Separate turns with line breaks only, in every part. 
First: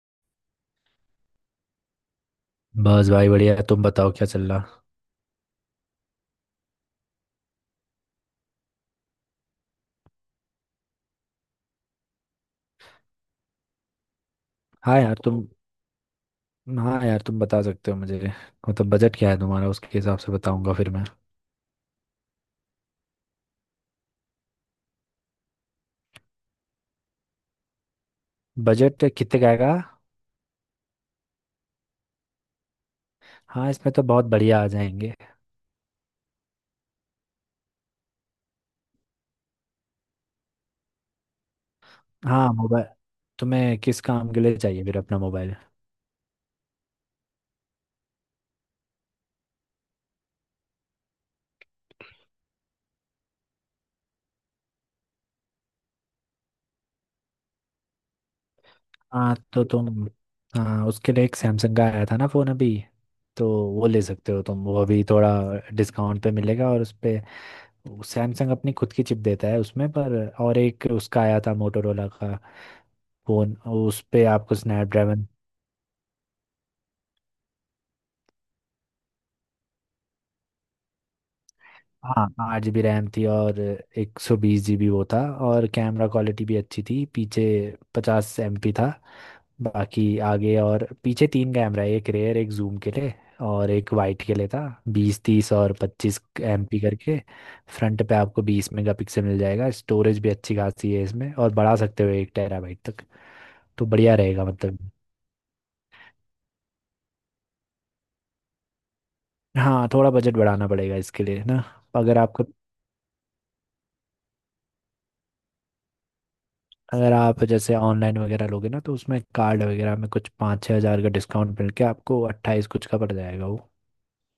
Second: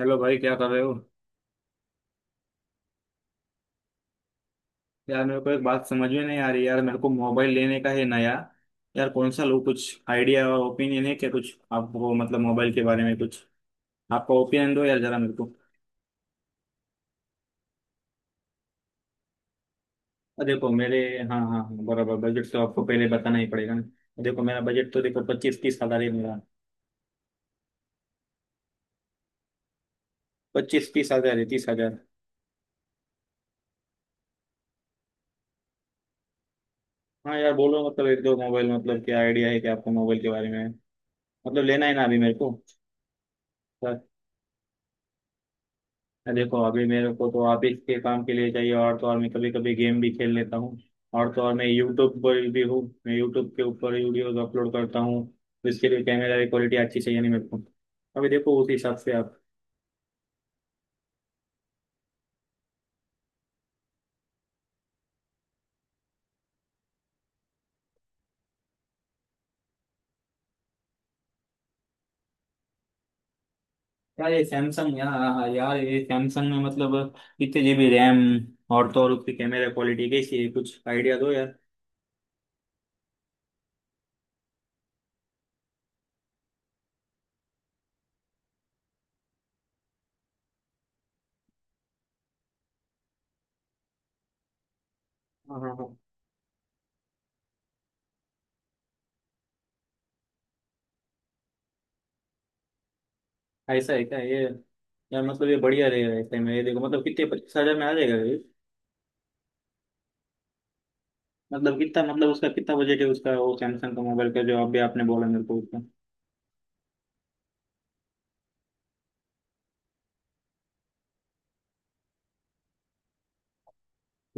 Hello भाई, क्या कर रहे हो?
बस भाई बढ़िया। तुम बताओ क्या चल रहा।
यार, मेरे को एक बात समझ में नहीं आ रही। यार, मेरे को मोबाइल लेने का है नया। यार, कौन सा लो? कुछ आइडिया और ओपिनियन है क्या? कुछ आपको मतलब मोबाइल के बारे में कुछ आपका ओपिनियन दो यार
हाँ यार
जरा मेरे
तुम
को।
हाँ यार तुम बता सकते हो मुझे। मतलब बजट क्या है तुम्हारा, उसके हिसाब से
देखो
बताऊंगा फिर
मेरे
मैं।
हाँ हाँ हाँ, बराबर बजट तो आपको पहले बताना ही पड़ेगा ना। देखो, मेरा बजट तो देखो 25-30 हजार है मेरा।
बजट कितने का आएगा?
25-30 हजार है, 30 हजार।
हाँ, इसमें तो बहुत बढ़िया आ जाएंगे।
हाँ यार, बोलो मतलब एक दो मोबाइल, मतलब क्या आइडिया है क्या आपको मोबाइल के बारे में? मतलब लेना है ना अभी मेरे
हाँ,
को।
मोबाइल तुम्हें किस काम के लिए चाहिए फिर अपना मोबाइल?
देखो, अभी मेरे को तो ऑफिस के काम के लिए चाहिए और तो और मैं कभी कभी गेम भी खेल लेता हूँ और तो और मैं यूट्यूब पर भी हूँ। मैं यूट्यूब के ऊपर वीडियोज अपलोड करता हूँ। तो इसके लिए कैमरा की क्वालिटी अच्छी चाहिए नहीं मेरे को। अभी देखो उस हिसाब से
हाँ
आप।
तो तुम, हाँ उसके लिए एक सैमसंग का आया था ना फ़ोन अभी, तो वो ले सकते हो तुम। वो अभी थोड़ा डिस्काउंट पे मिलेगा और उस पे सैमसंग अपनी खुद की चिप देता है उसमें। पर और एक उसका आया था मोटोरोला का फोन, उस पे
यार ये
आपको
सैमसंग, यार
स्नैपड्रैगन।
हाँ, यार ये सैमसंग में मतलब कितने जीबी रैम? और तो और उसकी कैमरा क्वालिटी कैसी है? कुछ आइडिया दो यार।
हाँ 8 जी रैम थी और 120 जी बी वो था। और कैमरा क्वालिटी भी अच्छी थी। पीछे 50 एम पी था। बाकी आगे और पीछे 3 कैमरा है, एक रेयर, एक जूम के लिए और एक वाइट के लिए था। बीस तीस
हाँ
और
हाँ हाँ।
पच्चीस एम पी करके। फ्रंट पे आपको 20 मेगा पिक्सल मिल जाएगा। स्टोरेज भी अच्छी खासी है इसमें, और बढ़ा सकते हो एक टेराबाइट तक। तो
ऐसा है
बढ़िया
क्या ये?
रहेगा मतलब।
यार मतलब ये बढ़िया रहेगा ऐसे में ये, देखो मतलब कितने, 25 हजार में आ जाएगा?
हाँ थोड़ा बजट बढ़ाना पड़ेगा इसके लिए ना।
मतलब कितना,
अगर
मतलब
आपका,
उसका कितना बजट है उसका, वो सैमसंग का मोबाइल का जो अभी आपने बोला मेरे को उसका?
अगर आप जैसे ऑनलाइन वगैरह लोगे ना, तो उसमें कार्ड वगैरह में कुछ 5-6 हज़ार का डिस्काउंट मिल के आपको 28 कुछ का पड़ जाएगा वो।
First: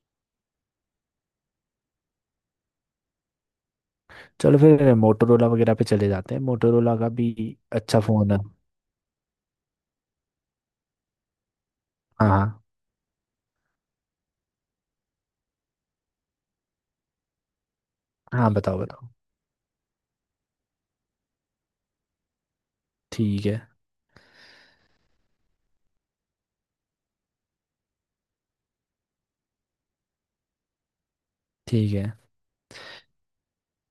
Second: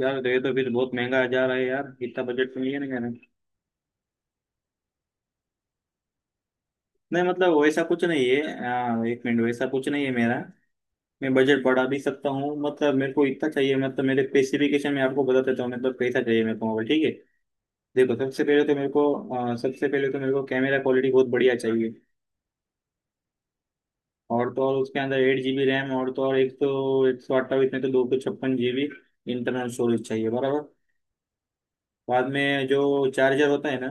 यार तो ये तो फिर बहुत महंगा जा रहा है यार, इतना बजट तो नहीं है ना कहना।
चलो फिर मोटोरोला वगैरह पे चले जाते हैं। मोटोरोला का
नहीं
भी
मतलब वैसा
अच्छा
कुछ नहीं
फ़ोन है।
है। हाँ, एक मिनट, वैसा कुछ नहीं है मेरा। मैं बजट बढ़ा भी सकता
हाँ
हूँ,
हाँ
मतलब मेरे को इतना चाहिए। मतलब मेरे स्पेसिफिकेशन मैं आपको बता देता हूँ मतलब कैसा चाहिए मेरे को मोबाइल, ठीक है? देखो, सबसे
हाँ,
पहले तो
बताओ
मेरे
बताओ।
को, सबसे पहले तो मेरे को कैमरा क्वालिटी बहुत बढ़िया चाहिए।
ठीक है।
और तो और उसके अंदर 8 जीबी रैम, और तो और एक सौ अट्ठाईस में तो 256 जीबी इंटरनल स्टोरेज चाहिए बराबर।
ठीक है।
बाद में जो चार्जर होता है ना,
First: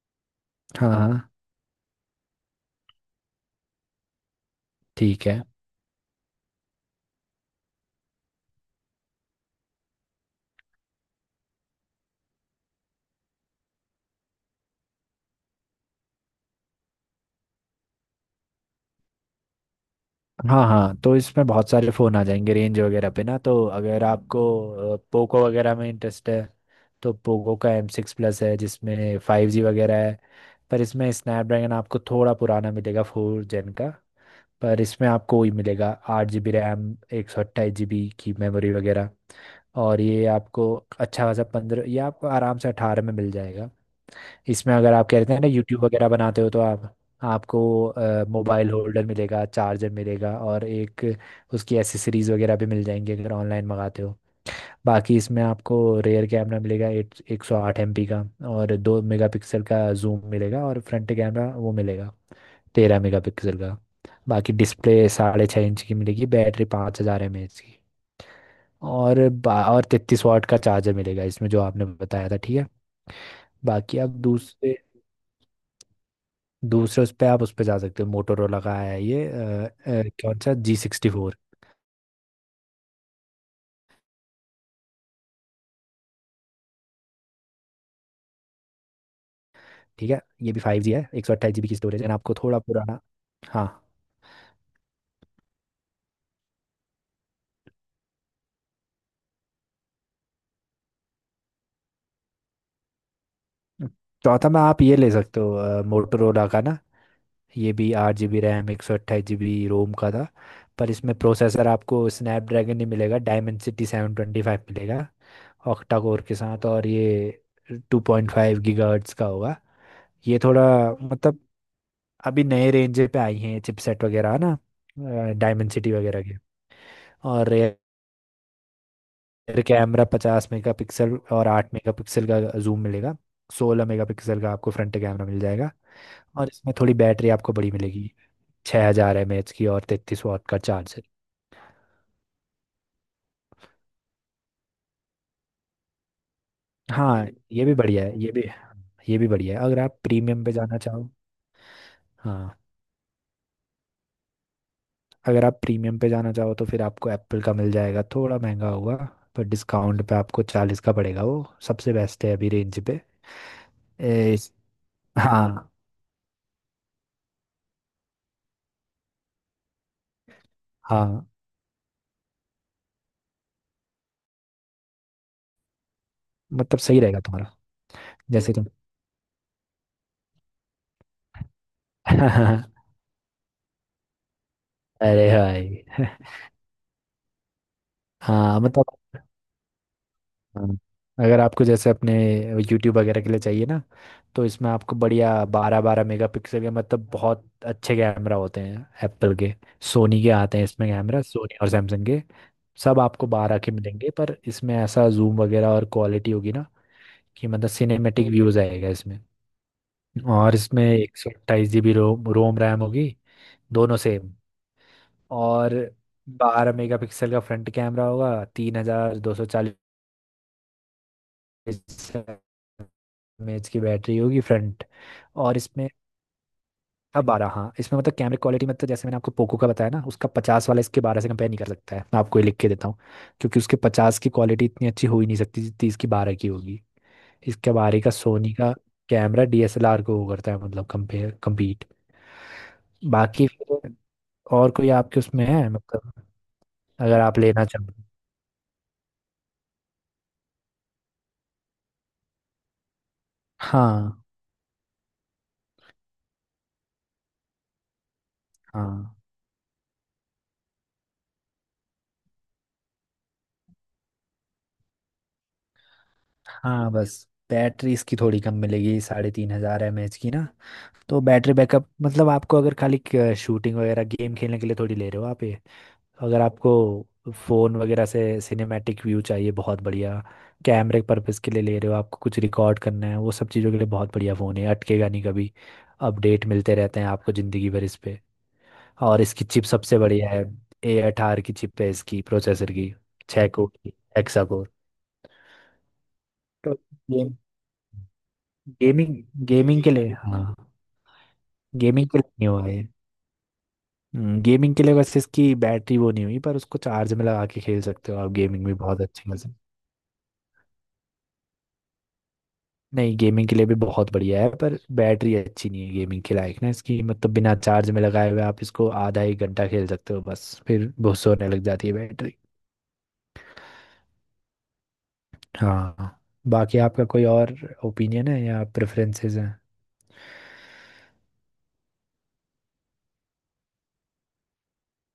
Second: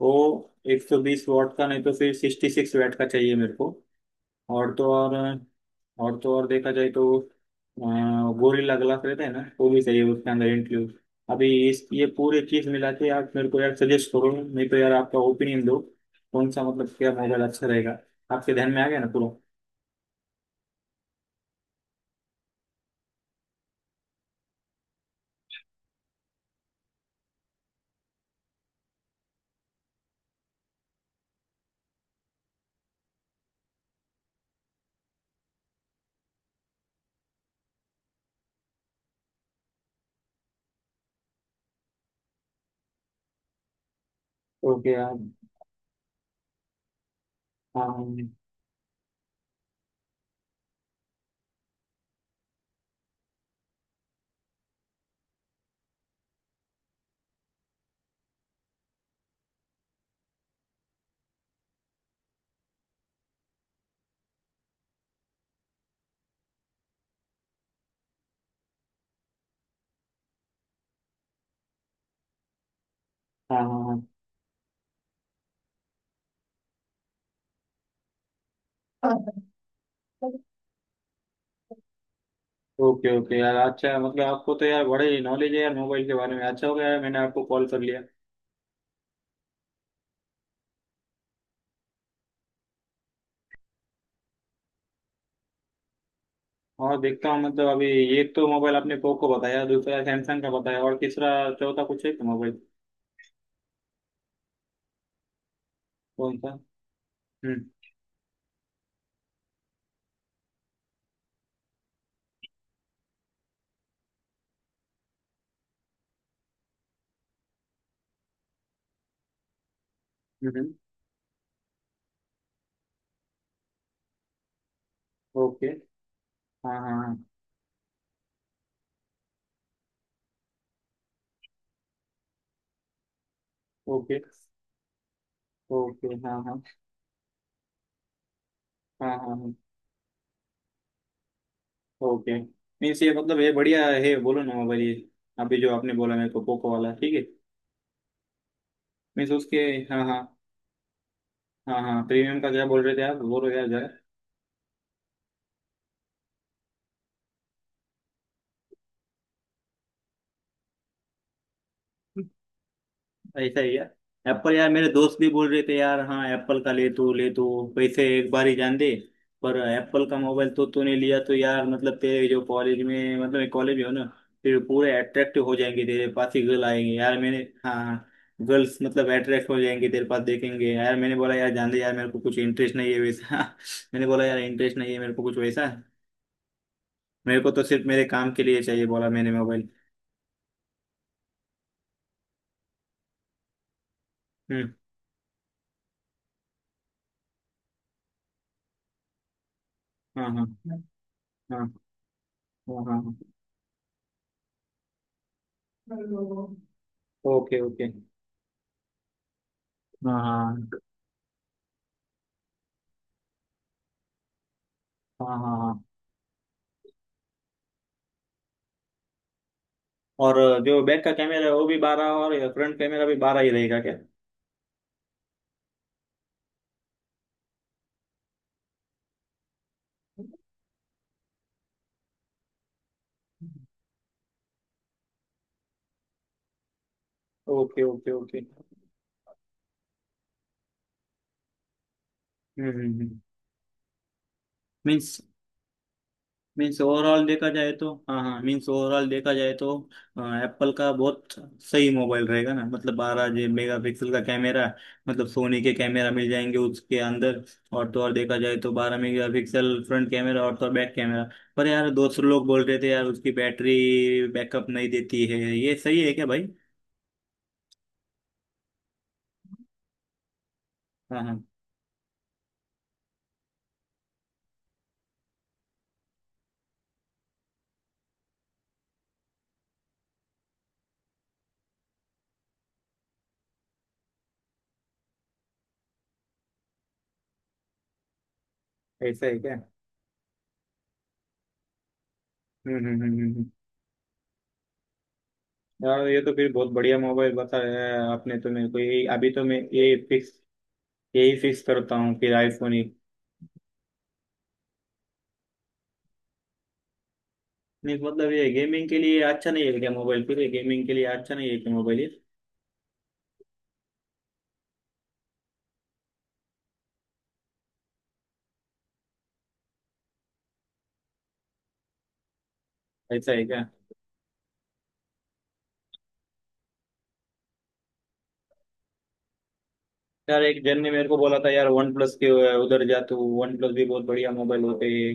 वो
हाँ हाँ।
120 वॉट का, नहीं तो फिर 66 वॉट का चाहिए मेरे को। और तो और
ठीक है।
और तो और, देखा जाए तो गोरिल्ला ग्लास रहता है ना, वो भी चाहिए उसके अंदर इंक्लूड। अभी इस ये पूरी चीज मिला के आप मेरे को यार सजेस्ट करो, नहीं तो यार आपका ओपिनियन दो। कौन सा मतलब क्या मोबाइल अच्छा रहेगा? आपके ध्यान में आ गया ना पूरा?
हाँ हाँ, तो इसमें बहुत सारे फ़ोन आ जाएंगे रेंज वगैरह पे ना। तो अगर आपको पोको वगैरह में इंटरेस्ट है, तो पोको का एम सिक्स प्लस है जिसमें फाइव जी वगैरह है। पर इसमें स्नैपड्रैगन आपको थोड़ा पुराना मिलेगा, फोर जेन का। पर इसमें आपको वही मिलेगा, 8 जी बी रैम, 128 जी बी की मेमोरी वगैरह। और ये आपको अच्छा खासा 15, ये आपको आराम से 18 में मिल जाएगा। इसमें
ओके
अगर आप
यार।
कह रहे थे ना यूट्यूब वगैरह बनाते हो, तो आप, आपको
हाँ
मोबाइल होल्डर मिलेगा, चार्जर मिलेगा और एक उसकी एसेसरीज वगैरह भी मिल जाएंगी अगर ऑनलाइन मंगाते हो। बाकी इसमें आपको रेयर कैमरा मिलेगा एक 108 एम पी का, और 2 मेगापिक्सल का जूम मिलेगा, और फ्रंट कैमरा वो मिलेगा 13 मेगापिक्सल का। बाकी डिस्प्ले 6.5 इंच की मिलेगी, बैटरी 5000 एम एच की, और और 33 वाट का चार्जर मिलेगा इसमें, जो आपने बताया था ठीक है।
हाँ
बाकी
हाँ।
आप दूसरे दूसरे उस पर आप उस पर जा सकते हो, मोटोरोला का है ये,
हाँ हाँ।
कौन सा G sixty four.
Okay okay यार, अच्छा है। मतलब आपको तो यार बड़े ही नॉलेज है यार मोबाइल के बारे में। अच्छा हो गया यार मैंने आपको कॉल कर लिया,
ठीक है, ये भी फाइव जी है, 128 जी बी की स्टोरेज है। and आपको थोड़ा पुराना। हाँ,
और देखता हूँ मतलब अभी। एक तो मोबाइल आपने पोको बताया, दूसरा सैमसंग का बताया, और तीसरा चौथा कुछ है क्या मोबाइल?
चौथा में आप ये ले सकते हो
कौन
मोटोरोला
सा?
का ना।
हम्म।
ये भी 8 जी बी रैम, 128 जी बी रोम का था। पर इसमें प्रोसेसर आपको स्नैपड्रैगन नहीं मिलेगा, डायमेंसिटी सेवन ट्वेंटी फाइव मिलेगा, ऑक्टा कोर के साथ। और ये 2.5 गीगाहर्ट्ज का होगा। ये
हम्म
थोड़ा,
हम्म।
मतलब अभी नए रेंज पे आई हैं चिपसेट वगैरह है ना,
ओके।
डायमेंसिटी वगैरह के।
हाँ हाँ हाँ।
और रियर कैमरा 50 मेगा पिक्सल और 8 मेगा पिक्सल का जूम मिलेगा। सोलह मेगा
ओके
पिक्सल का आपको फ्रंट कैमरा मिल जाएगा।
ओके, हाँ
और
हाँ।
इसमें थोड़ी बैटरी आपको बड़ी मिलेगी, 6000
हाँ
हजार
हाँ
एम एच
हाँ।
की और 33 वॉट का चार्ज।
ओके। मीन्स ये, मतलब ये बढ़िया है बोलो ना मोबाइल ये? अभी जो आपने बोला मेरे को पोको वाला ठीक है।
हाँ, ये भी बढ़िया है, ये भी, ये भी
मीन्स उसके,
बढ़िया है अगर आप
हाँ हाँ।
प्रीमियम पे जाना चाहो।
हाँ हाँ, प्रीमियम का
हाँ,
क्या बोल रहे थे आप, बोलो यार जरा।
अगर आप प्रीमियम पे जाना चाहो तो फिर आपको एप्पल का मिल जाएगा, थोड़ा महंगा होगा। पर डिस्काउंट पे आपको 40 का पड़ेगा, वो सबसे बेस्ट है अभी रेंज पे।
ऐसा ही है?
ए, इस-
एप्पल, यार मेरे दोस्त भी बोल रहे
हाँ
थे यार, हाँ एप्पल का ले तो, ले तो, पैसे एक बार ही जान दे। पर एप्पल का मोबाइल तो तूने लिया
हाँ,
तो यार, मतलब तेरे जो कॉलेज में मतलब कॉलेज में हो ना, फिर पूरे अट्रैक्टिव हो जाएंगे तेरे पास ही गर्ल
मतलब
आएंगे
सही
यार,
रहेगा
मैंने।
तुम्हारा,
हाँ,
जैसे तुम।
गर्ल्स मतलब अट्रैक्ट हो जाएंगे तेरे पास देखेंगे यार, मैंने बोला यार जान दे यार, मेरे को कुछ इंटरेस्ट नहीं है वैसा। मैंने बोला यार इंटरेस्ट नहीं है मेरे को
अरे
कुछ वैसा।
भाई।
मेरे को तो सिर्फ मेरे काम के
हाँ
लिए चाहिए,
मतलब,
बोला मैंने मोबाइल।
हाँ, अगर आपको जैसे अपने यूट्यूब वगैरह के लिए चाहिए ना, तो इसमें
हम्म।
आपको बढ़िया 12-12 मेगापिक्सल के मतलब बहुत अच्छे कैमरा होते हैं एप्पल के। सोनी
हाँ
के
हाँ
आते हैं
हाँ।
इसमें कैमरा, सोनी और
हाँ
सैमसंग के।
हाँ
सब
हाँ।
आपको बारह के मिलेंगे, पर इसमें ऐसा जूम वगैरह और क्वालिटी होगी ना, कि
ओके
मतलब
ओके।
सिनेमेटिक व्यूज आएगा इसमें।
हाँ
और
हाँ
इसमें 128 जी बी रोम रोम रैम होगी, दोनों सेम।
हाँ हाँ
और
हाँ।
12 मेगापिक्सल का फ्रंट कैमरा होगा। तीन हजार दो सौ
और जो बैक का कैमरा है वो भी बारह और
चालीस
फ्रंट कैमरा भी बारह ही
एमएच
रहेगा
की
क्या?
बैटरी होगी, फ्रंट। और इसमें अब 12, हाँ इसमें मतलब कैमरे क्वालिटी, मतलब जैसे मैंने आपको पोको का बताया ना उसका 50 वाला, इसके 12 से कंपेयर नहीं कर सकता है। मैं आपको ये लिख के देता हूँ, क्योंकि उसके 50 की क्वालिटी इतनी अच्छी हो ही नहीं सकती जितनी इसकी 12 की होगी। इसके
ओके
बारह का
ओके ओके।
सोनी का कैमरा डीएसएलआर को वो करता है मतलब कंपेयर, कम्पीट।
हम्म।
बाकी फिर और कोई आपके
मीन्स
उसमें है मतलब,
मीन्स
अगर
ओवरऑल
आप
देखा
लेना
जाए
चाहो
तो,
तो।
हाँ हाँ, मीन्स ओवरऑल देखा जाए तो एप्पल का बहुत सही मोबाइल रहेगा ना? मतलब बारह जी मेगा पिक्सल का
हाँ
कैमरा, मतलब सोनी के कैमरा मिल जाएंगे उसके अंदर। और तो और देखा जाए तो बारह
हाँ
मेगा पिक्सल फ्रंट कैमरा और तो और बैक कैमरा। पर यार दोस्त लोग बोल रहे थे यार उसकी बैटरी बैकअप नहीं देती है, ये सही है क्या भाई?
हाँ, बस बैटरी इसकी थोड़ी कम मिलेगी, 3500 एम एच की ना। तो
हाँ हाँ।
बैटरी बैकअप मतलब आपको अगर खाली शूटिंग वगैरह, गेम खेलने के लिए थोड़ी ले रहे हो आप ये। अगर आपको फोन वगैरह से सिनेमैटिक व्यू चाहिए, बहुत बढ़िया कैमरे पर्पस के लिए ले रहे हो, आपको कुछ रिकॉर्ड करना है, वो सब चीज़ों के लिए बहुत बढ़िया फ़ोन है, अटकेगा नहीं कभी। अपडेट मिलते रहते हैं आपको ज़िंदगी भर इस पे। और
ऐसा है
इसकी
क्या?
चिप सबसे बढ़िया है। A18 की चिप है इसकी, प्रोसेसर
हम्म हम्म
की।
हम्म हम्म,
छः
हम्म।
कोर की, हेक्सा कोर।
यार ये तो फिर बहुत
तो
बढ़िया मोबाइल
गेम
बताया है आपने तो मेरे को, यही
गेमिंग
अभी तो मैं
गेमिंग के
यही
लिए
फिक्स,
हाँ,
यही फिक्स करता
गेमिंग
हूँ
के लिए
फिर
नहीं हुआ
आईफोन
है।
ही।
गेमिंग के लिए वैसे इसकी बैटरी वो नहीं हुई, पर उसको चार्ज में लगा के खेल
नहीं
सकते हो आप,
मतलब, ये
गेमिंग भी
गेमिंग के
बहुत
लिए
अच्छी
अच्छा
मजे।
नहीं है क्या मोबाइल? फिर ये गेमिंग के लिए अच्छा नहीं है क्या मोबाइल ये?
नहीं, गेमिंग के लिए भी बहुत बढ़िया है, पर बैटरी अच्छी नहीं है गेमिंग के लायक ना इसकी। मतलब बिना चार्ज में लगाए हुए आप इसको आधा एक घंटा खेल सकते हो, बस फिर बहुत होने लग जाती है बैटरी।
ऐसा है क्या?
हाँ, बाकी आपका कोई और ओपिनियन है या प्रेफरेंसेस हैं?
यार एक जन ने मेरे को बोला था यार वन प्लस के उधर जा तू, वन प्लस भी बहुत बढ़िया मोबाइल होते हैं।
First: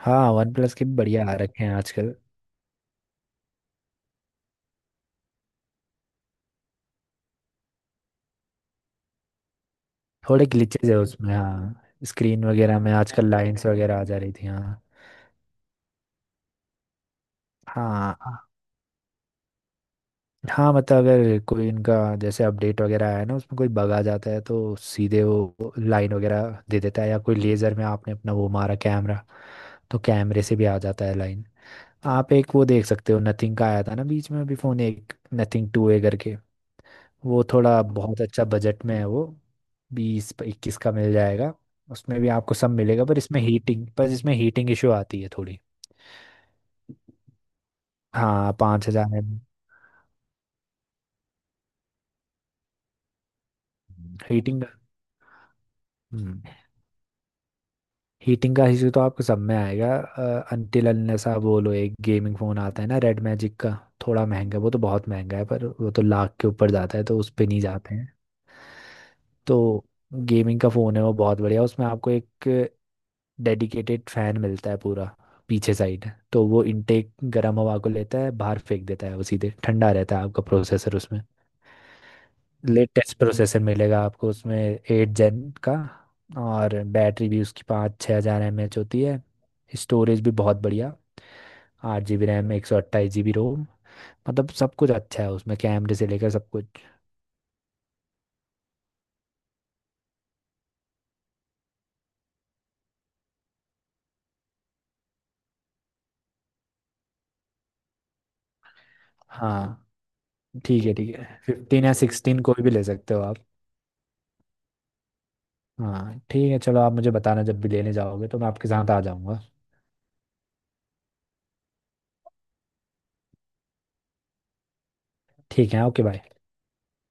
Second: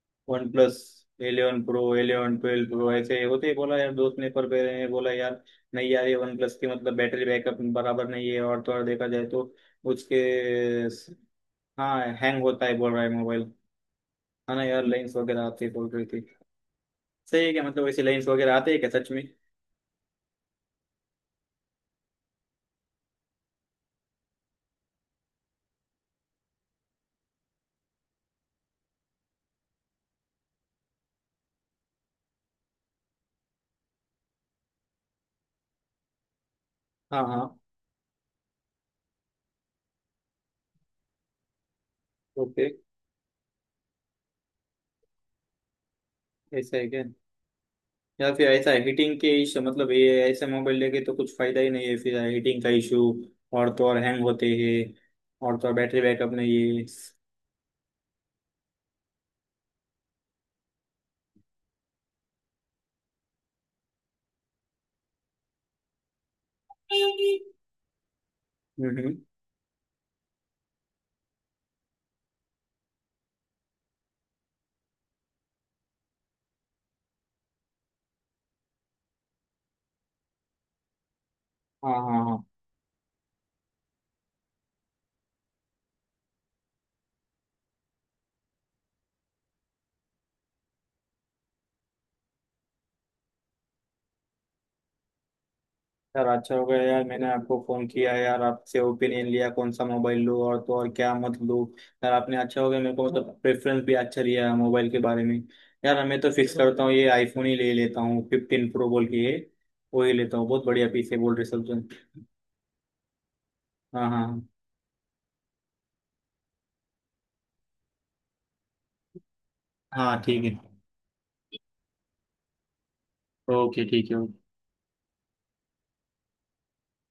हाँ,
वन
वन प्लस
प्लस
के भी बढ़िया आ
एलेवन
रखे हैं
प्रो
आजकल।
11 12 प्रो ऐसे होते ही, बोला यार दोस्त ने। पर पहले ने बोला यार, नहीं यार ये वन प्लस की मतलब बैटरी बैकअप बराबर नहीं है और थोड़ा देखा जाए तो उसके,
थोड़े ग्लिचेज है उसमें, हाँ
हाँ हैंग
स्क्रीन
होता है
वगैरह
बोल
में
रहा है
आजकल
मोबाइल,
लाइंस वगैरह आ जा रही थी,
है ना
हाँ।
यार, लाइन्स वगैरह आती है बोल रही थी। सही है क्या मतलब, वैसे
हाँ
लाइन्स वगैरह आते हैं क्या सच में?
हाँ, मतलब अगर कोई इनका जैसे अपडेट वगैरह आया ना, उसमें कोई बग आ जाता है तो सीधे वो लाइन वगैरह दे देता है। या कोई लेज़र में आपने अपना वो मारा कैमरा, तो कैमरे से भी आ जाता है लाइन। आप एक वो देख सकते हो, नथिंग का आया था ना बीच में अभी फ़ोन, एक नथिंग टू ए करके।
हाँ
वो
हाँ।
थोड़ा बहुत अच्छा बजट में है वो, 20-21 का मिल जाएगा। उसमें भी आपको
ओके।
सब मिलेगा, पर इसमें हीटिंग, पर इसमें हीटिंग इशू आती है थोड़ी।
ऐसा है क्या? या फिर
हाँ,
ऐसा
पाँच
हीटिंग
हज़ार
के
एम
इश्यू, मतलब ये ऐसे मोबाइल लेके तो कुछ फायदा ही नहीं है फिर, हीटिंग का इशू और तो और हैंग होते
हीटिंग,
हैं और तो और बैटरी बैकअप नहीं
हीटिंग का इशू तो आपको सब में आएगा। अनटिल अनलेस आप वो लो, एक गेमिंग फोन आता है ना रेड मैजिक का। थोड़ा महंगा है, वो तो बहुत महंगा है, पर वो तो लाख के ऊपर जाता है, तो उस
है।
पे नहीं जाते हैं।
हम्म।
तो गेमिंग का फोन है वो बहुत बढ़िया। उसमें आपको एक डेडिकेटेड फैन मिलता है पूरा पीछे साइड, तो वो इनटेक गर्म हवा को लेता है बाहर फेंक देता है, वो सीधे ठंडा रहता है आपका प्रोसेसर उसमें।
हाँ हाँ हाँ।
लेटेस्ट प्रोसेसर मिलेगा आपको उसमें, 8 जेन का। और बैटरी भी उसकी 5-6 हज़ार एम एच होती है। स्टोरेज भी बहुत बढ़िया, 8 जी बी रैम, एक सौ अट्ठाईस जी बी रोम। मतलब सब कुछ अच्छा है उसमें, कैमरे से
यार
लेकर सब
अच्छा हो गया
कुछ।
यार मैंने आपको फोन किया यार, आपसे ओपिनियन लिया कौन सा मोबाइल लूँ और तो और क्या मत लूँ। यार आपने अच्छा हो गया मेरे को, मतलब प्रेफरेंस भी अच्छा लिया मोबाइल के बारे में। यार मैं तो फिक्स करता हूँ ये, आईफोन ही ले लेता हूँ 15 प्रो बोल के ये,
हाँ
वही लेता हूँ। बहुत
ठीक
बढ़िया
है,
पीस
ठीक
है
है,
बोल रहे सब जन।
15 या 16 कोई भी ले सकते हो आप।
हाँ हाँ
हाँ ठीक है, चलो आप मुझे बताना जब भी लेने जाओगे तो मैं आपके साथ आ जाऊँगा।
हाँ। ठीक है, ओके ठीक है।
ठीक है, ओके बाय।